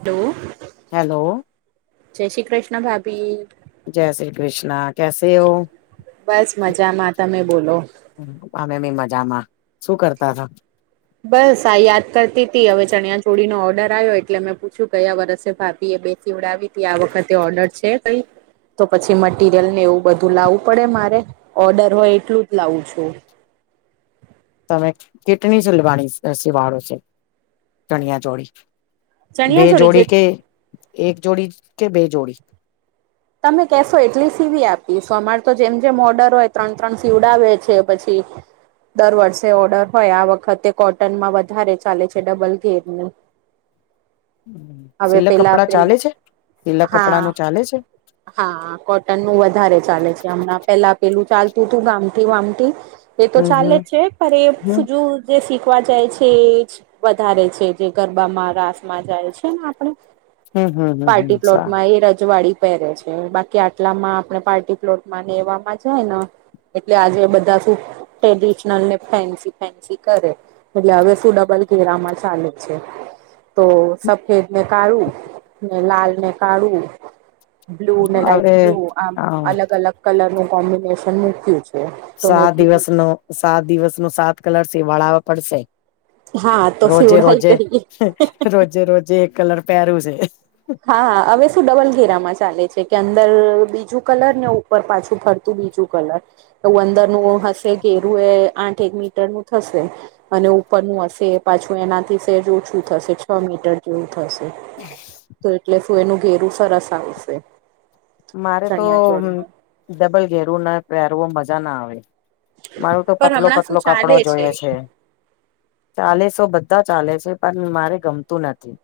Hello hello જય શ્રી કૃષ્ણ ભાભી જય શ્રી કૃષ્ણ કસે હો બસ મજામાં. તમે બોલો? અમે બી મજામાં. શું કરતા હતા? બસ આ યાદ કરતી. હવે ચણિયા-ચોળીનો ઓર્ડર આવ્યો, એટલે મેં પૂછ્યું, કયા વર્ષે ભાભીએ બે? ચીવડાવી હતી આ વખતે ઓર્ડર છે કઈ તો પછી મટીિરિયલ ને એવું બધું લાવવું પડે મારે ઓર્ડર હોય એટલું જ લાવું છું તમે કેટણી સલવાની સિવાળો છે ચણિયા ચોળી બે ચણિયા છોડી જે જોડી કે એક જોડી કે બે જોડી તમે કહેશો એટલી સીવી આપીશો અમારે તો જેમ જેમ ઓર્ડર હોય ત્રણ ત્રણ સીવડાવે છે પછી દર વર્ષે ઓર્ડર હોય આ વખતે કોટનમાં વધારે ચાલે છે ડબલ ગેરની હવે સિલક પેલા કપડા ચાલે પેલા છે સિલક હા કપડા નું ચાલે છે હા કોટન નું વધારે ચાલે છે હમણાં પેલા પેલું ચાલતું હતું ગામથી વામથી એ તો હમ ચાલે હમ જ છે પણ હમ એ તજું જે શીખવા જાય છે એ વધારે છે જે ગરબામાં રાસ માં જાય છે ને આપણે હમ હમ હમ હમ પાર્ટી પ્લોટ સા માં એ રજવાડી પહેરે છે. બાકી આટલામાં આપણે પાર્ટી પ્લોટમાંને એવામાં જાય ને, એટલે આજે બધા શું? ટ્રેડિશનલ ને ફેન્સી ફેન્સી કરે. એટલે હવે શું, ડબલ ઘેરામાં ચાલે છે. તો સબ ખેતને કાઢું, લાલને કાઢું. બ્લુ ને લાઈટ હવે બ્લુ, આમ હ અલગ અલગ કલર નું કોમ્બિનેશન મૂકયું છે. તો મેં સાત કીધું દિવસનો, સાત દિવસનો, સાત કલર બનાવવા પડશે. હા તો રોજે સીવડાઈ રોજે, દઈએ રોજે રોજે, એક કલર પહેરું છે. હા, હા. હવે શું, ડબલ ઘેરામાં ચાલે છે કે અંદર બીજું કલર ને ઉપર પાછું ફરું. બીજું કલર તો અંદરનું હશે. ઘેરું એ આઠ-એક મીટર નું થશે. અને ઉપરનું હશે, પાછું એનાથી સેજ ઓછું થશે. છ મીટર જેવું થશે. હમ. એટલે શું, એનું ઘેરું સરસ આવશે. મારે તો ચણિયા ચોળીમાં ડબલ ઘેરવું ના પહેરવો, મજા ના આવે. મારું તો પણ હમણાં શું પતલો-પતલો કપડો ચાલે જોઈએ છે. ચાલેસો બધા ચાલે છે, પણ મારે ગમતું નથી.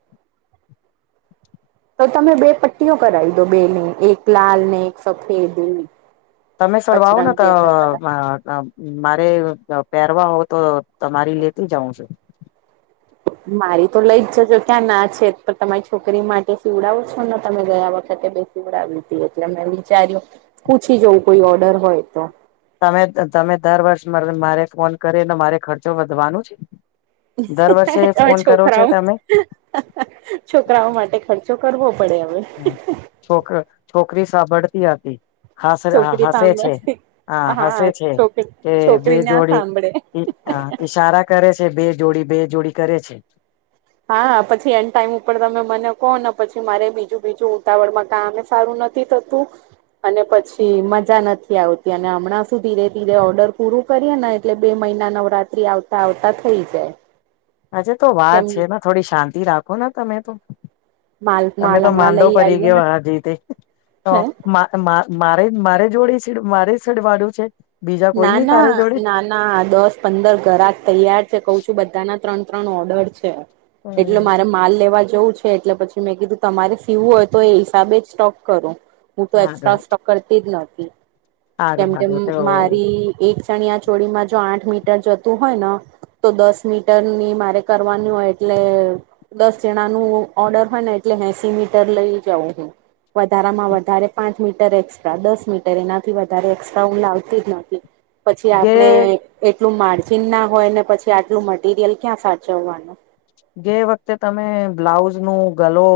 તો તમે બે પટ્ટીઓ કરાવી દો, બે ની એક લાલ ને એક સફેદ. તમે સરળવાવો ને તો. પચરંગી અલગ અલગ મારે પહેરવા હોય તો તમારી લેતી જઉં છું. મારી તો લઈ જજો, ક્યાં ના છે? પણ તમારી છોકરી માટે સીવડાવો છો ને, તમે ગયા વખતે બે સીવડાવી હતી, એટલે મેં વિચાર્યું, પૂછી જવું, કોઈ ઓર્ડર હોય તો. તમે, તમે દર વર્ષ મારે ફોન કરીને, મારે ખર્ચો વધવાનું છે. દર વર્ષે ફોન કરો છો છોકરાઓ. તમે છોકરાઓ માટે ખર્ચો કરવો પડે, હવે. હમ, છોક છોકરી સાંભળતી આતી. હ, હા, છોકરી હસે છે. સાંભળે હા, હસે છે છોકરી કે બે છોકરી ના જોડી. સાંભળે હ, ઇશારા કરે છે. બે જોડી, બે જોડી કરે છે. હા, પછી એન્ડ ટાઈમ ઉપર તમે મને કહો ને, પછી મારે બીજું- બીજું ઉતાવળ માં કામ. મે સારું નથી. થતું. અને પછી મજા નથી આવતી. અને હમણાં શું, ધીરે- ધીરે ઓર્ડર પૂરું. કરીએ ને. એટલે બે મહિના, નવરાત્રી આવતા-આવતા થઈ જાય. હજે તો વાર કેમ છે. એમાં થોડી શાંતિ રાખોને, તમે તો. માલ તમે માલ તો હમણાં માંડો લઈ પરી આવીએ ગયો, ને આજ રીતે તો. હે મા મારી જોડે. મારે સડવાનું છે. બીજા ના નથી ના તારા જોડે. ના ના, દસ-પંદર ઘરે તૈયાર છે, કઉ છું. બધા ના ત્રણ-ત્રણ ઓર્ડર છે. એટલે હમ મારે માલ લેવા જવું છે. છે એટલે પછી મેં કીધું તમારે ફીવું હોય તો એ હિસાબે જ સ્ટોક કરો હું તો એક્સ્ટ્રા સારું સ્ટોક કરતી જ નોતી સારું કેમ કે સારું તો મા એક ચણિયા ચોળમાં જો આઠ મીટર જતું હોય ને તો દસ મીટર ની મારે કરવાની હોય એટલે દસ જણા નો ઓર્ડર હોય ને, એટલે એસી મીટર લઈ જઉં હું. વધારા માં વધારે પાંચ મીટર એક્સ્ટ્રા, દસ મીટર, એનાથી વધારે એક્સ્ટ્રા હું લાવતી જ નથી. પછી જે આપણે એટલું માર્જિન ના હોય ને, પછી આટલું મટીરિયલ ક્યાં સાચવવાનું? ગ વખતે તમે બ્લાઉઝ નું ગલો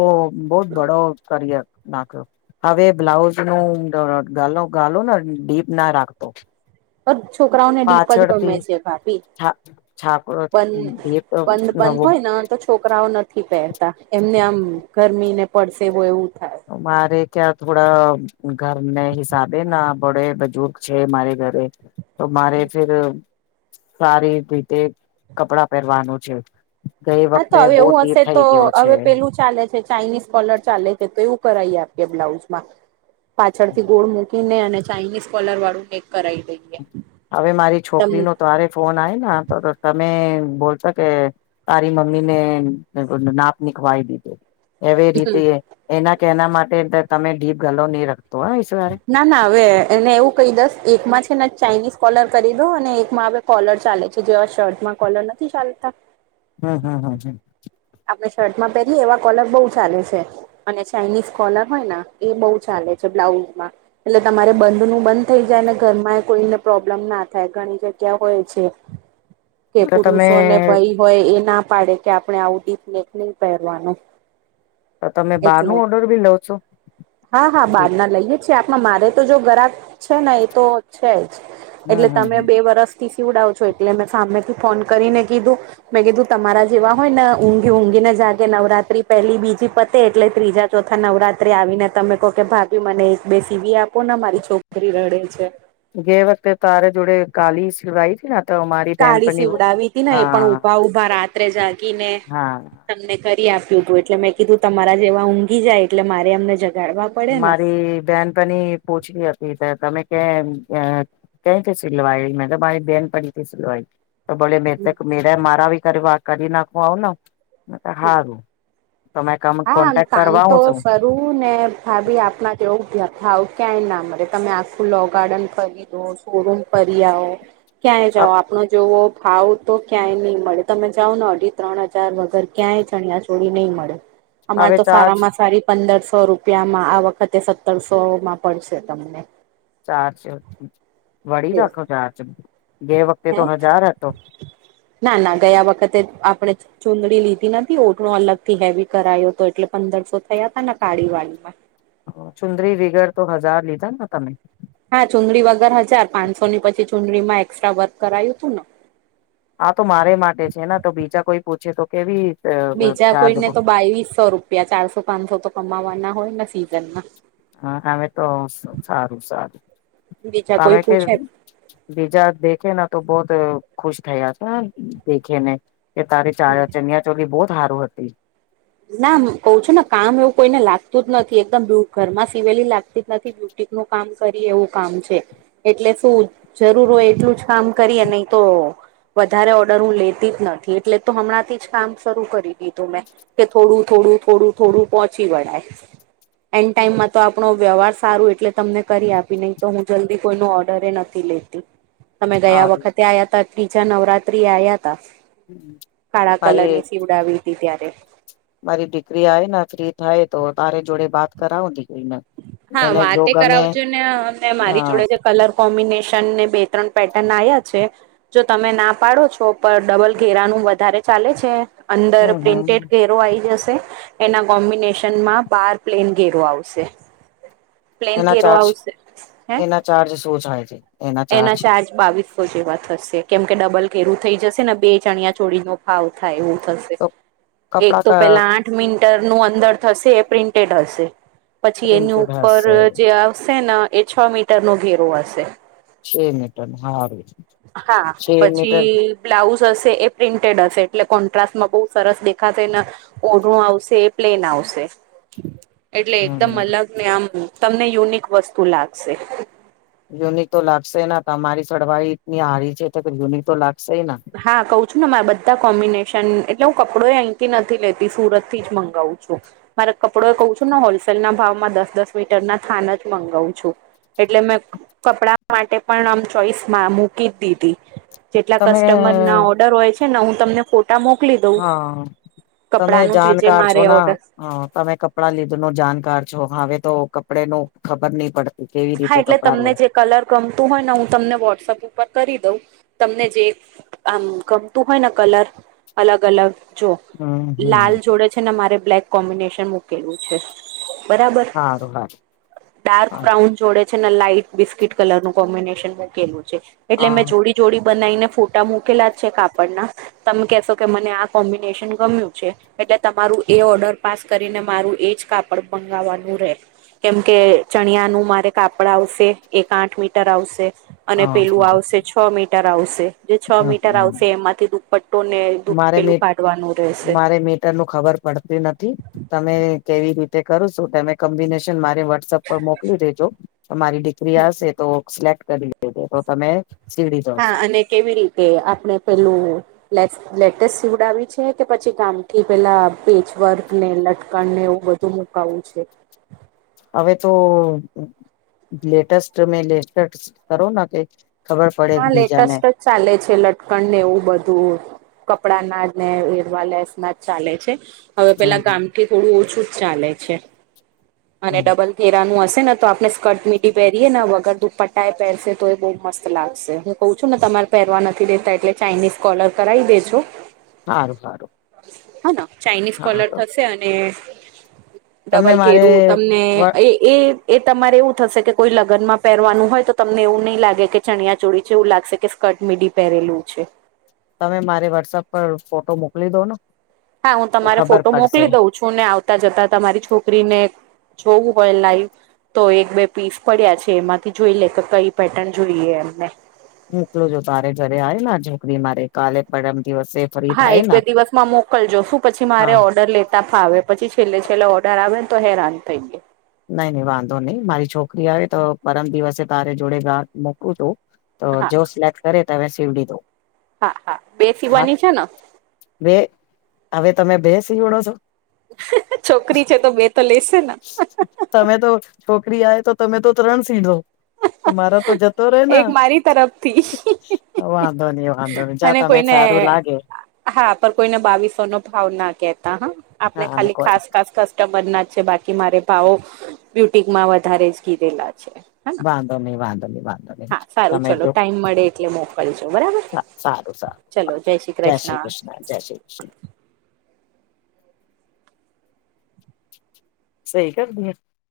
બો જ ભડો કર્યા. નાખ્યો. હવે બ્લાઉઝ નું ગાલો ને ડીપ ના રાખતો. છોકરાઓને ડીપ જ પાછળથી ગમે છે, ભાભી. છા છાપ બંધ, એ તો બંધ, બંધ હોયને, તો. છોકરાઓ નથી પહેરતા. એમને આમ ગરમીને પડસે હો, એવું થાય. મારે ક્યાં થોડા ઘરને હિસાબે? ના, બડે બજુર્ગ છે મારે ઘરે. તો મારે ફેર સારી રીતે કપડા પહેરવાનું છે. ગઈ હા, તો વખતે હવે બહુ એવું ડીપ હશે, તો થઈ ગયો છે હવે પેલું ચાલે છે. ચાાઈનીઝ કોલર ચાલે છે, તો એવું કરાવએ. આપે બ્લાઉઝમાં પાછળથી ગોળ મૂકી. પીને અને ચાઇનીઝ કોલર વાળું કેેક કરાવી દઈ હવે મારી છોકરી નો તરે ફોન આવીને તો તમે બોલશો કે તારી મમ્મીને નાપ નીખવાય દીધુ એવી રીતે એના કે એના માટે તમે ડીપ ગલો નહી રખતો હ સવારે ના ના હવે એને એવું કહી દસ એકમાં છે ને ચાઇનીઝ કોલર કરી દો અને એકમાં હ કોલર ચાલે છે જેવા શર્ટમાં કોલર નથી ચાલતા હમ હમ હમ હમ આપડણે શર્ટમાં પહેરીએ એવા કોલર બહુ સલેુ છે અને ચાઇનીઝ કોલર હોય ને એ બહુ ચાલે છે બ્લાઉઝમાં એટલે તમારે બંધ નું બંધ થઈ જાય ને ઘરમાં કોઈને પ્રોબ્લેમ ના થાય ઘણી જગ્યા હોય છે કે તો તમે પુરુષો અને ભાઈ હોય એ ના પાડે કે આપણે આવું ીપનેક નહી પહેરવાનું તો તમે બહાર ન એટલે ઓર્ડર ભી લવ છો હા હા હમ બદ ના લઈએે છીએ આપણા મારે તો જો ગરાક છે ને એ તો છે જ એટલે હમ તમે હમ. બે વરસથી સીવડાવ છો એટલે મેં સામેથી ફોન કરીને કીધું મેં કીધું તમારા જેવા હોય ને ઊંઘી ઊંઘી ને જાગે નવરાત્રી પહેલી બીજી પતે એટલે ત્રીજા ચોથા નવરાત્રી આવીને તમે કહો કે ભાભી મને એક બે સીવી આપો ને મારી છોકરી રડે છે જે વખતે તારે જોડે કાલી સિડવાઈ હતી ના કાળી સીવડાવી તી ને એ પણ ઉભા ઉઊભા રાત્રે જાગી ને હા તમને કરી આપ્યું હતું એટલે મેં કીધું તમારા જેવા ઊંઘી જાય એટલે મારે અમને જગાડવા પડે ને મારી બેહેન પણની પૂછલી હતી તમે કે કઈથી સિલવાયલ મેં તો મારી બેન પણથી સિલવા તો બોલે મેરે ત મેરા મારાાી કાર વા કરી નાખઓ ના હારું તમે ક કોન્ટેક્ટ કરવા આવ છ રું ને ભાાવી આપણા કેવું ધ્યાન હાવ ક્યાંય ના મરે તમે આખું લો ગાર્ડન ખરીદો શોરૂમ ફરી આવો ક્યાંય જાઓ આપણો જોવો ભાવ તો ક્યાંય નહી મળે તમે જાઓ ને અઢી ત્રણ હજાર વગર ક્યાંય ચણિયા ચોળ નહી મળે અમારે હવે તો ચાર્જ સારામાં સારી પંદરસો રૂપિયામાં આ વખતે સત્તરસોમાં પડશે તમને ચાર ચ વડી એવું રાખો ચાર ચ ગે વખતે હે તો હજાર એતો ના ના ગયા વખતે આપણે ચુંદડી લીધી નથી ઓટળું અલગ થી હેવી કરાયો તો એટલે પંદરસો થયા ત કાળી વાળીમાં ચુંદરી વિગર તો હજાર લીધા ને તમે હા ચુંડડી વગર હજાર પાંચસો ની પછી ચુંડડીમાં એકક્સ્ટ્રા વર્ક કરાયું હતું ને આ તો મારે માટે છે ને તો બીજા કોઈ પૂછે તો કેવી બીજા ચાર્જ કોઈને તો બાવીસસો રૂપિયા ચારસો પાંચસો તો કમાવાના હોય ને સિઝનમાં હા અમે તો સારું સારું બીજા તમે કોઈ કે પૂછે બીજા દેખે તો બહત ખુશ થયા છે દેખેને કે તારી ચ ચનિયા ચોલી બહુત સારું હતી ના કઉ છું ને કામ એવું કોઈને લાગતું જ નથી એકદમ બ ઘરમાં સિવેલી લાગતી જ નથી બ નું કામ કરી એવું કામ છે એટલે શું જરૂર હોય એટલું જ કામ કરીએ. નહી તો વધારે ઓર્ડર હું લેતી જ નથી. એટલે તો હમણાંથી જ કામ શરૂ કરી દીધું મેં. કે થોડું થોડું થોડું થોડું પોહોંચી વળાય એન્ડ ટાઈમમાં તો આપણો વ્યવહાર સારું એટલે તમને કરી આપી નહી તો હું જલ્દી કોઈનો ઓર્ડરે એ નથી લે તમે ગયા હારું વખતે આ્યા ત ત્રીજા નવરાત્રી આવયા ત કાળા કલર તારી ની સીવડાવી હતી ત્યારે મારી દીકરી આવે ને ફ્રી થાય તો તારે જોડે બાત કરાવો દીકરીને. હા એને જો વાતે ગમે કરાવજું ને અમને મારી હા જોડે જ કલર કોમ્બિનેશન ને બે ત્રણ પેટર્ન આવ્યા છે. જો તમે ના પાડો છો પર ડબલ ઘેરાનું વધારે ચાલે છે. અંદર હમ હમ પ્રિન્ટેડ ઘેરો આ આવી જશે. એના કોમ્બિનેશન માં બાર પ્લેન ઘેરો આવશે. પ્લેન એના ઘેરો ચાર્જ આવશે હે એના ચાર્જ સોચ હોય છે. એના ચાર્જ. બાવીસો જેવા થશે કેમ કે ડબલ ઘેરું થઈ જશે ને બે ચણિયા ચોળ નો ભાવ થાય એવું થશે. તો એક કપડા તો કા પેલા આઠ મિટર નું અંદર થશે એ પ્રિન્ટેડ હશે. પછી એની પ્રિન્ટેડ ઉપર હશે જે આવશે ને એ છ મીટરનોો ઘેરો હશે. છ મિટ હા ર. હા પછી. બ્લાઉઝ હશે એ પ્રિન્ટેડ હશે એટલે કોન્ટ્રાસ્ટમાં બહુ સરસ દેખાશે ને. ઓનુંું આવશે પ્લેન આવશે. એટલે એકદમ હમ અલગ ને આમ તમને યુનિક વસ્તુ લાગશે. યુનિ તો લાગશે તમારી સળવાળ ટની હારી છે તો યુનિ તો લાગશે. હા કઉું છું ને મારા બધા કોમ્બિનેશન એટલે હું કપડો અંકી નથી લેતી સુરત થી જ મંગાવું છું. મારે કપડો એ કહું છું ને હોલસેલ ના ભાવમાં દસ દસ મીટર ના થાન જ મગાવું છું. એટલે મેં કપડા માટે પણ આમ ચોઈસ મૂકી જ દીધી જેટલા ક તમે ઓર્ડર હોય છે ને હું તમને ફોટા મોકલી દઉં હા તમે કપડા નું જે જે જાણકાર છો મારે ના ઓર્ડર હા તમે કપડાં લીધ ન જાણકાર છો હવે તો કપડે નું ખબર નહી પડ. હા એટલે તમને જે કલર ગમતું હોય ને હું તમને વોટ્સઅપ ઉપર કરી દઉં. તમને જે આમ ગમતું હોય ને કલર અલગ અલગ જો હમ હમ લાલ જોડે છે ને મારે બ્લેક કોમ્બિનેશન મૂકેલું છે બરાબર સારું સારું ડાર્ક સારું બ્રાઉન જોડે છે ને લાઈટ બિસ્કીટ કલર નું કોમ્બિનેશન મેં કેલું છે. એટલે મેં હા જોડી જોડી બનાવીને ફોટા મૂકેલા છે કાપડના. તમે કશો કે મને આ કોમ્બિનેશન ગમ્યું છે. એટલે તમારું એ ઓર્ડર પાસ કરીને મારું એજ કાપડ મંગાવવાનું રહેે. કેમ કે ચણિયા નું મારે. કાપડ આવશે એક આઠ મીટર આવશે અને હા પેલું સારું આવશે છ મીટર આવશે. જે છ હમ મીટર હમ આવશે એમાંથી દુપપટ્ટો ને દુ મારે પેલું મી કાઢવાનું રહેશે. મારે મીટર ખબર પડતી નથી તમે કેવી રીતે કર છો. તમે કોમ્બિને મારે વોટ્સઅપ પર મોકલી દેજો મારી દીકરી આવશે તો સિલેક્ટ કરી દ તો તમે સીડી જાવ હા છો અને કેવી રીતે આપડણે પેલું લ. લેટેસ્ટ સીવડ આવી છે કે પછી કામ થી પેલા પેચવર્ક ને લટકણને એવું બધું. તો મુકાવું છે. હવે તો લેટસ્ટ મે લેટસ કરોના કે. ખબર પડે હા બીજાને લેટેસ્ટ જ ચાલે છે લટકણ ને એવું બધું કપડા ના ને હેરવા લેસ ના જ ચાલે છે. હવે પેલા હમ ગામથી થોડું ઓછું જ ચાલે છે. અને હમ ડબલ હેરાનું હશે ને તો આપણે સ્કર્ટ મીટીી પહેરીયે ને વગર દુધપટા એ પહેરશે તો એ બહુ મસ્ત લાગશે. કઉ છું ને તમારે પહેરવા નથી દેતા એટલે ચાાઈનીઝ કોલર કરાવી દેજો. હારું હારું. હા ના ચાાઈનીઝ કોલર થશે અને તમે ડબલ મારે ઘરું તમને એ. એ એ તમારે એવું થશે કે કોઈ લગ્નમાં પહેરવાનું હોય તો તમને એવું નહીં લાગે કે ચણિયા ચોળ છે. વું લાગશે કે કટમીડી પહેરેલું છે. તમે મારે વોટ્સઅપ પર ફોટો મોકલી દો ને. હા હું તો તમારે ખબર ફોટો પડશે મોકલી દઉં છું ને આવતા જતા તમારી છોકરીને. જોવું હોય લાઈવ. તો એક બે પીસ પડ્યા છે એમાંથી જોઈ લે કે કઈ પેટર્ન જોઈએ એમને. મોકલો જો તારે ઘરે આવેલા છોકરી મારે કાલે પરમ દિવસે. ફરી હા થાય એક ને બે દિવસમાં મોકલજો શું પછી મારે હા ઓર્ડર લેતા. તા ફાવે પછી છેલ્લે છેલ્લે ઓર્ડર આવે ને તો હેરાન થઈ જાય. નઈ નઈ વાંધો નઈ મારી છોકરી આવે તો પરમ દિવસે તારે જોડે ઘર મોકલુ છું. તો હા જો સિલેક્ટ કરે તવે સીવડી દો. હા હા બે હા સીવાની છે ને. બે હવે તમે બે સીવડો છો. છોકરી છે તો બે તો લેશે ને. તમે તો છોકરી આય તો તમે તો ત્રણ સીધો. તો મારા તો જતો રહેે ને. એક મારી તરફથી વાંધોની વાંધોની જા અને તમે કોઈને સારું લાગે. હા પર કોઈને બાવીસોનો ભાવ ના કેતા હા આપણે હા ખાલી કોઈ ખાસ ખાસ. રબરના છે બાકી મારે ભાવો બ્યુટિકમાં વધારે જ કીધેલા છે. હેના વાંધો નઈ વાંધો નઈ વાંધો ની હા સારું તમે ચલો જો ટાઈમ મળે એટલે મોકલજો બરાબર સારું સારું. જય શ્રી કૃષ્ણ જય શ્રી કૃષ્ણ. સઈ કર દીયે.